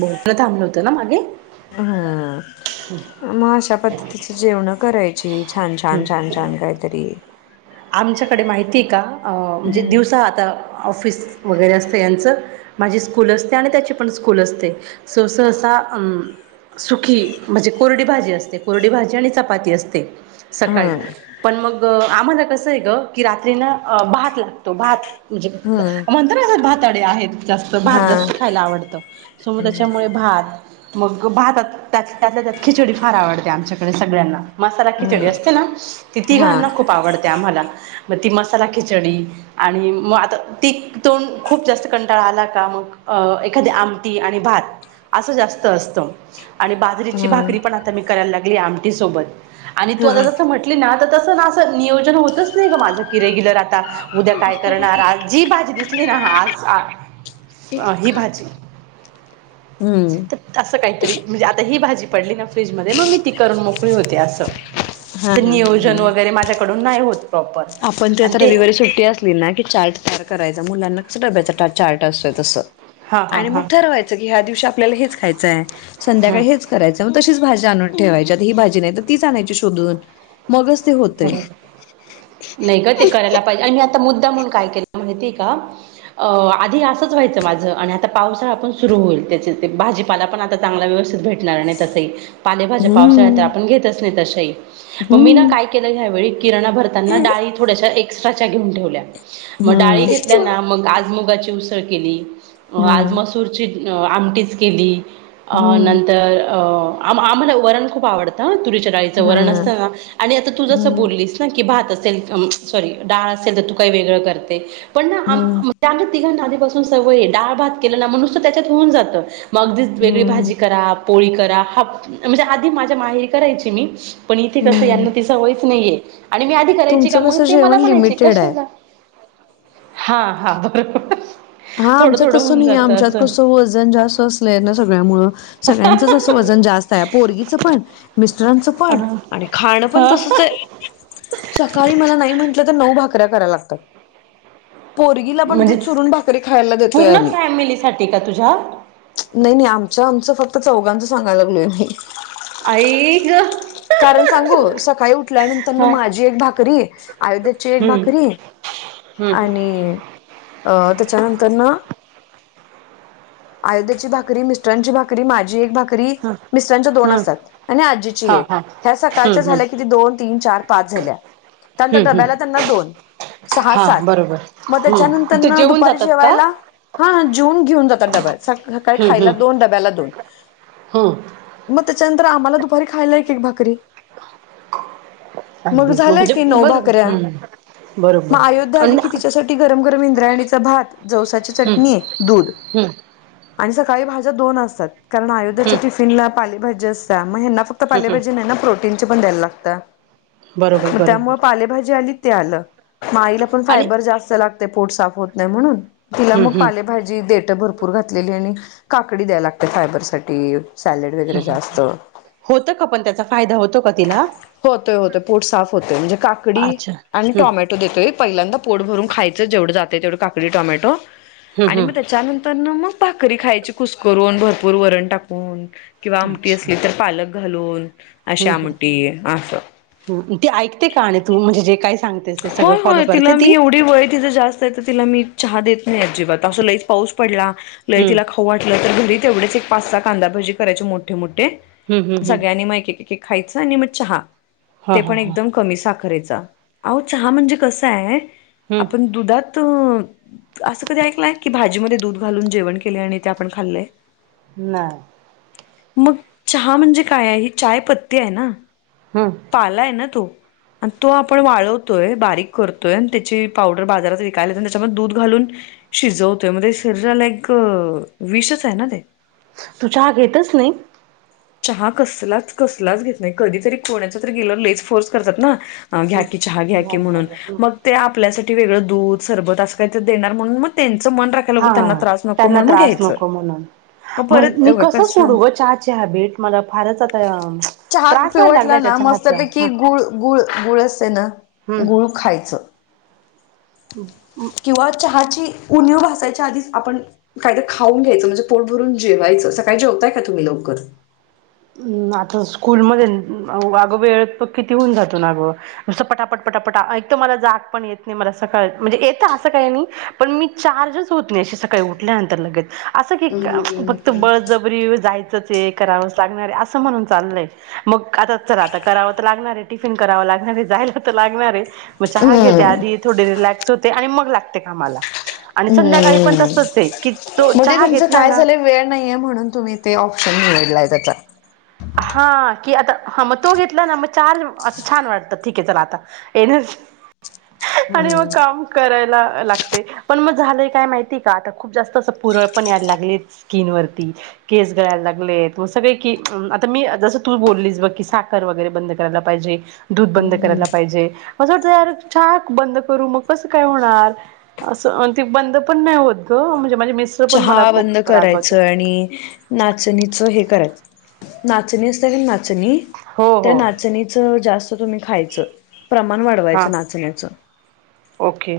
बोलण थांबव होत ना हा मग अशा पद्धतीच जेवणं करायची छान, छान, छान, छान काहीतरी आमच्याकडे माहिती का म्हणजे हम्म दिवसा आता ऑफिस वगैरे असत यांचं माझी स्कूल असते आणि त्याची पण स्कूल असते सो सहसा सुखी म्हणजे कोरडी भाजी असते कोरडी भाजी आणि चपाती असते सकाळी हम्म पण मग आम्हाला कसं आहे ग की रात्री ना भात लागतो भात म्हणजे हम्म म्हणत भातडे आहेत जास्त भात हा जास्त खायला आवडतं सो मग हम्म त्याच्यामुळे भात मग भातात त्यात, त्यात खिचडी फार आवडते आमच्याकडे सगळ्यांना मसाला खिचडी असते हम्म ना ती, हा तिघांना खूप आवडते आम्हाला मग ती मसाला खिचडी आणि मग आता ती तोंड खूप जास्त कंटाळा आला का मग अ एखादी आमटी आणि भात असं जास्त असतं आणि बाजरीची हम्म भाकरी पण आता मी करायला लागली आमटी सोबत आणि तू हम्म हम्म आता जस म्हटली ना तस ना नियोजन होतच नाही ग माझ की रेग्युलर आता उद्या काय करणार जी भाजी आज ही भाजी तर असं काही तरी म्हणजे आता ही भाजी पडली ना फ्रीजमध्ये मग मी ती करून मोकळी होते असं हा हा हा नियोजन हा वगैरे माझ्याकडून नाही होत प्रॉपर आपण ते आता रविवारी सुट्टी असली ना की चार्ट चार करायचा मुलांना कसं डब्याचा टा चार्ट असतोय तसं हां हां आणि मग हां ठरवायचं की ह्या दिवशी आपल्याला हेच खायचंय हां संध्याकाळी हेच करायचंय मग तशीच भाजी आणून ठेवायची आता ही भाजी नाही तर तीच आणायची शोधून मगच ते होतय नाही ग ते करायला पाहिजे आणि मी आता मुद्दामुन काय केला माहितीय का आधी असंच व्हायचं माझ आणि आता पावसाळा पण सुरु होईल त्याच्यात ते भाजीपाला पण आता चांगला व्यवस्थित भेटणार आणि तसही पालेभाज्या पावसाळ्यात तर आपण घेतच नाही तशाही हम यावेळी किरणा भरताना डाळी थोड्याशा एक्स्ट्राच्या घेऊन ठेवल्या. म डाळी घेतल्या हम्म. ना मग आज मुगाची उसळ केली हा आज मसूरची आमटीच केली. अ हम्म नंतर आम आम्हाला वरण खूप आवडतं ह तुरीच्या डळीचं हा वरण असतना आणि आता जस हम्म बोललीस ना की भात असेल सॉरी डाळ असेल तर तू काही वेगळं करते पण ना हम्म आम्हा [inaudible] तिघांना आदीपासून सवयी डाळ भात केलं ना म नुसत त्याच्यात होऊन जात मग अगदीच वेगळी हम्म भाजी करा पोळी करा हा म्हणजे आधी माझ्या माहेरी करायची मी पण इथे कसं हम्म यांना ती सवयच नाहीय आणि मी आधी करायची का तुमचं मग कसं ते मला जेवण म्हणायचे लिमिटेड आहे. कशाला हा हा बरोबर हा थोडं आमच्यात थोडं तसं होऊन नाही जातं आमच्यात असं कसं वजन जास्त असलंय ना सगळ्या मुळें सगळ्यांचंच असं वजन वजन जास्त आहे पोरगीच पण मिस्टरांच हा आणि खान पण तसच आहे सकाळी मला नाही म्हंटलं तर नऊ भाकऱ्या कराय लागतात पोरगीला पण ती म्हणजे चुरून भाकरी खायला देतोय पूर्ण आम्ही. फॅमिलीसाठी का तुझ्या? नय नय आमच्या आमचं फक्त चौघांचं सगयला लागलोय मी आई ग कारण सांगू सकाळी उठल्यानंतर न हा माझी एक भाकरी अयोध्याची एक हम्म भाकरी हम्म आणि अ त्याच्या नंतर न अयोध्याची भाकरी मिस्टरांची भाकरी माझी एक भाकरी भाकरी हम्म मिस्टरांच्या दोन हम्म असत्यात आणि आजीचे हा एक हा ह्या सकाळच्या हम्म हम्म झाल्या किती दोन तीन चार पाच झाल्या त्यानंतर हम्म हम्म डब्याला त्यांना दोन सहा हा सात बरोबर मग हम्म ते त्याच्यानंतर जेवून दुपारी जातात का? जेवायला हा जेवून घेऊन जातो [inaudible] डबा आहे सकाळी हम्म खायला हम्म दोन डब्याला दोन. हम्म मग त्याच्यानंतर आम्हाला दुपारी खायला एक एक भाकरी मग अगदीच झालं म्हणजे की नऊ बरोबर भाकऱ्या हम्म बरोबर मग अयोध्या आणि आली की हम्म तिच्यासाठी गरम गरम इंद्रायणीचा भात जवसाची चटणी दूध हम आणि सकाळी भाज्या दोन असतात. कारण हम्म अयोध्याच्या टिफिनला पालेभाजी असत्या मग हेना फक्त हम्म हम्म पालेभाजी प्रोटीनच पण द्यायला लागत्या बरोबर म बरोबर त्यामूळ पालेभाजी आणि ते आलं म आईला पण आणि फायबर जास्त लागतय पोट साफ होत नाही म्हणून तिला हम्म मग हम्म पालेभाजी देतोय भरपूर घातलेली आणि काकडी द्यायला लागत्या फायबर साठी [inaudible] होतो का पण त्याचा फायदा होतो का तिला होतय होतय पोट साफ होतोय म्हणजे काकडी अच्छा आणि हम्म टोमॅटो देतोय पहिल्यांदा पोट भरून खायचं जेवढ जातंय तेवढं काकडी टोमॅटो हम्म आणि म हम्म त्याच्या नंतर्न मग भाकरी खायची कुसकरून भरपूर वरण टाकून किंवा आमटी असली तर पालक घालून अशी हम हम आमटी असं हम ती ऐकते का आणि तू म्हणजे जे काय सांगतेस ते सगळं होय फॉलो होय करते तिला मी ती? एवढी वय तिच जास्त आहे त तिला मी चहा देत नाही अजिबात असं लईच पाऊस पाडला लय हम्म तिला खाऊ वाटल तर घरी तेवढेच एक पाच साहा कांदा भजी करायची मोठे मोठे हम्म हम्म हम्म सगळ्यांनी म एक एक खायच आणि मग चहा हा ते हा पण हा एकदम कमी साखरेचा अहो चहा म्हणजे कस आहे आपण हम्म दुधात असं कधी ऐकलंय की भाजी म दूध घालून जेवण केले आणि ते आपण खाल्ले नाही मग चहा म्हणजे काय आहे ही चाय पत्ती आहे ना हम्म पाला आहे ना तो आणि तो आपण वाळव त्याड त्या द घा शरीराला एक विषच आहे ना ते तु चाहा घेतच नाही चहा कसलाच कसलाच घेत नाही कधीतरी कोणाच तरी गेलं लेज फोर्स करतात ना घ्या की चहा हम्म घ्या की म्हणून घ्या हम्म मग ते आपल्यासाठी वेगळ दूध सरबत असं का देणार म्हणून म त्यां मन राखायलाग त्यांना हा त्रास नको म्हणून मग घ्यायचं मग म परत मी कसं सोडू ग चहा हॅबेट मला फारच आता चहा त्रास व्हायला पिवटला लागलाय त्या ना चहाचा मस्तपैकी हम्म. गुळ गुळ गुळ असते ना हम्म गुळू खायचं किंवा चहाची कुणीिव भसायच्याधीच आपण कायदा खऊ घ्यायचं म्हणजे पोट भरून जेवायचं सकाळी जेवताय का तुम्ही लक कुकर आता स्कूल म आगं वेळ प किती होऊन जातग पटापट पटापट एक मला जाग पण येत नाही मला सकाळ म्हणजे येत असं काही नाही पण मी चार्जच होत नाही सकाळी उल्यानंतर लगे अस क फक्त बळ जबरी जायचंच करा लाग अस म्हणून चालय मग आता च आता कराव तर लागणार टिफिन करावं लागणार जाय लागणारे मग चहा घेते आधी थोडे रिलॅक्स होते आणि मग लागते कामाला आणि संध्याकाळी पण म् तसच आहे की तो म चहा तुमच घेतला काय ना झालं वेळ नाहीये म्हणून तुम्ही ते ऑशन हा की आता हा मग तो घेतला ना मग चारज असं छान वाटतं ठीक आहे चला आता येन आणि मग हम्म काम करायच ला पण मग झालं काय माहिती का आता खूप जास्त अस पुरळ पण या लागले स्किन वरती केस गयला लागले स तर मी जसं तू बोललीस ब की साखर वगैरे बंद करायला पाहिजे दूध बंद करायला पाहिजे असं वाटत यार छाक बंद करू मग कसं काय होणार असं ते बंद पण नाही होत ग म्हण चहा बंद करायचं आणि नाचणीचं हे करायचं नाचणी असत का नाचणी हो त्या हो नाचणीच जास्त तुम्ही खायच प्रमाण हां वाढवायचं नाचण्याच ओके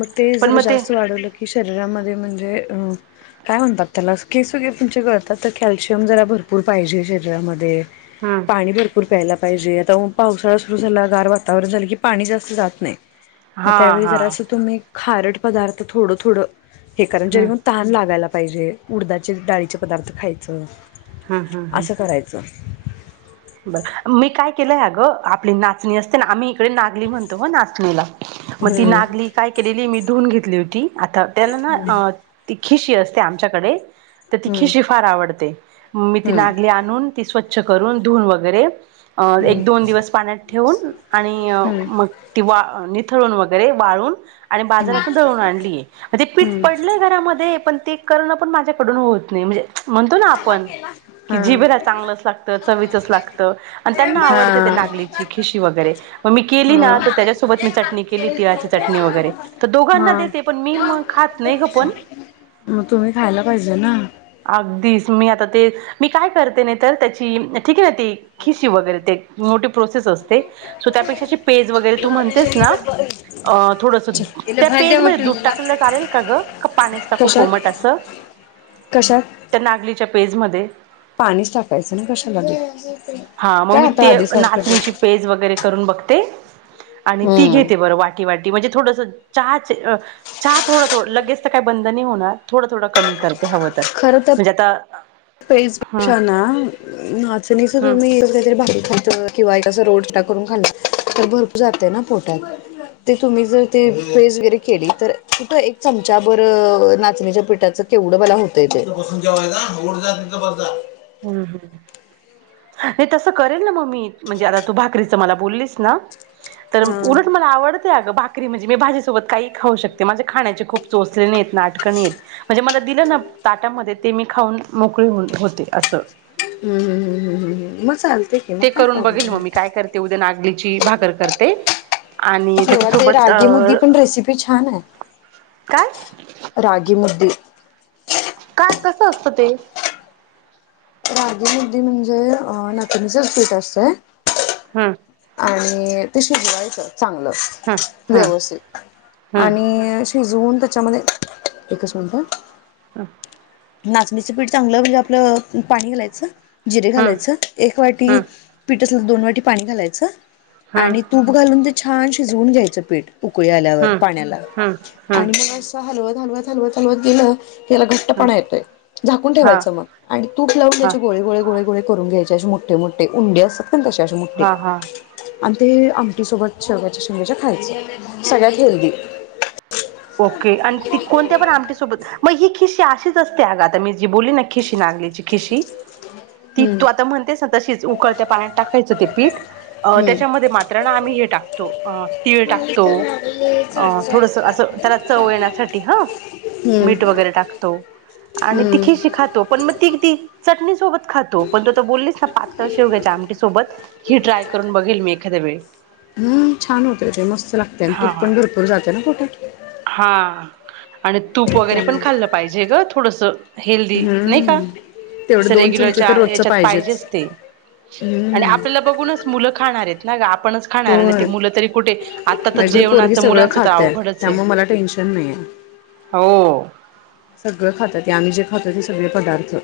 मग ते पण जरा मग ते जास्त वाढवलं की शरीरामध्ये म्हणजे अं काय म्हणतात त्याला केस वगैरे तुमचे कळतात तर कॅल्शियम जरा भरपूर पाहिजे शरीरामध्ये हा पाणी भरपूर प्याला पाहिजे आता पावसाळा सुरू झाला गार वातावरण झालं की पाणी जास्त जात नाही हा मग त्यावेळी हा जरा असं तुम्ही खारड पदार्थ थोडं थोडं हे कारण हा जरी मग बघायला पाहिजे उडदाचे डाळीचे पदार्थ खायचं हा हा हा असं करायचं बर मी काय केलंय अ गं आपली नाचणी असते ना आम्ही तडे नागली म्हणत म नाचणीला मग ती हम्म नागली काय केलेली मी धुून घेतली होती आता त्याना ना अ हम्म ती खिशी असते आमच्याकडे तर ती खिशी फार आवडते मी ती हम्म नागली आणून ती स्वच्छ करून धुून वगैरे अ एक हम्म दोन दिवस पाण्यात ठेवून आणि मग ती वा ळून वगैरे वाळून आणि बाजारातून ळून आणली ते पीठ हम्म पडलंय घरामध्ये पण ते करण पण माझ्याकडून होत नाही म्हणजे म्हणतो ना आपण की जीब हम्म चांगलंच लागत त्यां आ हा नाग हा ख वरी केली हा त्या च केली तिळाची चटणी वगैरे तर दोघांना हा देते पण मी खात नाही पण मग तुम्ही खायला पाहिजे ना अगदीच मी आता ते मी काय करते नाही तर त्याची ठीक आहे ना खशी वगैरे मोठी प्रोसेस असते त्यापेक्षा पेज वगैरे तू म्हणतेस ना अ थोडस तिला त्या भात द्या पेजमध्येध्ये वाटून दूध मला. टाकलेलं चालेल का ग का पाण्यास टाकू कोमट असं ज त्या नागलीच्या पेज म पाणी टाकायचं ना कशा लागेल हा मग मी ते नाचणींची पेज वगैरे करून बघते आणि ती हम्म घेते बरं वाटी वाटी म्हणजे थोडस हा थोडं थोडं लगेच तर काही बंधन होणार थोडं थोडं कमी कर ते हवं तर म्हणजे आता पेस हम्म पेक्षा ना नाचणीच हम्म तुम्ही काहीतरी भाकी खात किंवा रोडा करून खाल्ला तर भरपूर जातय ना पोटात. ते तुम्ही जर ते पेस वगैरे केली तर तु एक चमचा बर नाचणीच्या पीठाच केवढं बला होतंये ते. हम्म हम्म ये तस करेल ना मम्मी म्हणजे आता तू भाकरी मला बोललीस ना तर हा. उलट मला आवडते अगं भा करी म्हणे मी भाजीसोबत काही खाऊ शकते माझे खाण्याचे खप चोचले नाहीत नाटक नाहीत म्हणजे मला दिलं ना ताटामध्ये ते मी खाऊन मोकळी होते असं. हम्म हम्म हम्म हम्म हम्म हम म चाल ते करून बघेल मग मी काय करते उद्या नागलीची भाकर करते. आणि किव्हा ते त्याच्यासोबत अ रागी मुदी पण रेसिपी छान आहे. काय रागीमुद्दी. काय कसं असतं ते? रागीमुद्दी म्हणजे नाकनीचच पीठ असतंय. हम्म. आणि ते शिजवायचं. चांगलं हम्म हम्म व्यवथित आणि शिजऊन. त्याच्यामध्ये एकच मिनटं. हम् नाचणीचं पीठ चांगलं म्हणजे आपलं पाणी घालायचं जिरे हम्म घालायचं एक हम्म वाटी हम्म पिठतलं दोन वाटी पाणी घालायचं हम्म आणि तूप घालून ते छान शिजवून घ्यायचं पीठ उकळी हम्म आल्यावर पाण्याला हम्म हम्म हम्म आणि मग असं हलवत हलवत हलवत हलवत गेलं त्याला हम्म घट्टपणा येतोय झाकून हा ठेवायचं मग आणि तूप लावून हा त्याचे गोळे गोळे गोळे गोळे करून घ्यायचे. असे मोठे मोठे उंडे असतात कणी तसे असे मोठे. हा हा आणि ते आमटी सोबत शेवग्याच्या शेवगायच्या खायचं सगळ्यात हेल्दी. ओके आणि ती कोणत्या पण आमटीसोबत मग ही खिशी अशीच असते अ ग आता मी जी बोलली ना खिशी नागलीची खिशी. ती हम्म तू आता म्हणतेस ना तशीच उकळत पाण्यात टाकायचं ते पीठ. अ हम्म. त्याच्यामध्ये मात्र ना आम्ही हे टाकतो अ तीळ मला टाकतो. तर लागले अ थोडस चटचट असं त्याला चव येण्यासाठी हम्म मीठ वगैरे टाकतो आणि ती हम्म. खिशी खातो. पण मग ती ति चटणी सोबत खातो पण तू बोलली ना पातळ शेवग्याच्या आमटी सोबत ही ट्राय करून बघेल मी एखाद वेळी. हं छान होते मस्त लागते आणि हा तूप पण भरपूर जाते ना पोटात. हा. आणि तूप वगैरे पण त्यामुळे खाल्लं पाहिजे ग थोडसं हेल्दी नाही का. हम्म तेवढे असं दोन चमचे रेग्युलरच्या तर रोजचं याच्यात पाहिजेच ते आणि हम्म आपल्याला बघूनच मुलं खाणार आहेत. ना ग आपणच खाणार नाही ते होय. मुलं तरी कुठे आता तर माझी पोरगी जेवणाच सगळं मुलांच तर खात्या अवघडच आहे. त्यामुळे टेन्शन नाहीये हो सगळं खातात आम्ही जे खाताचे सगळे पदार्थ.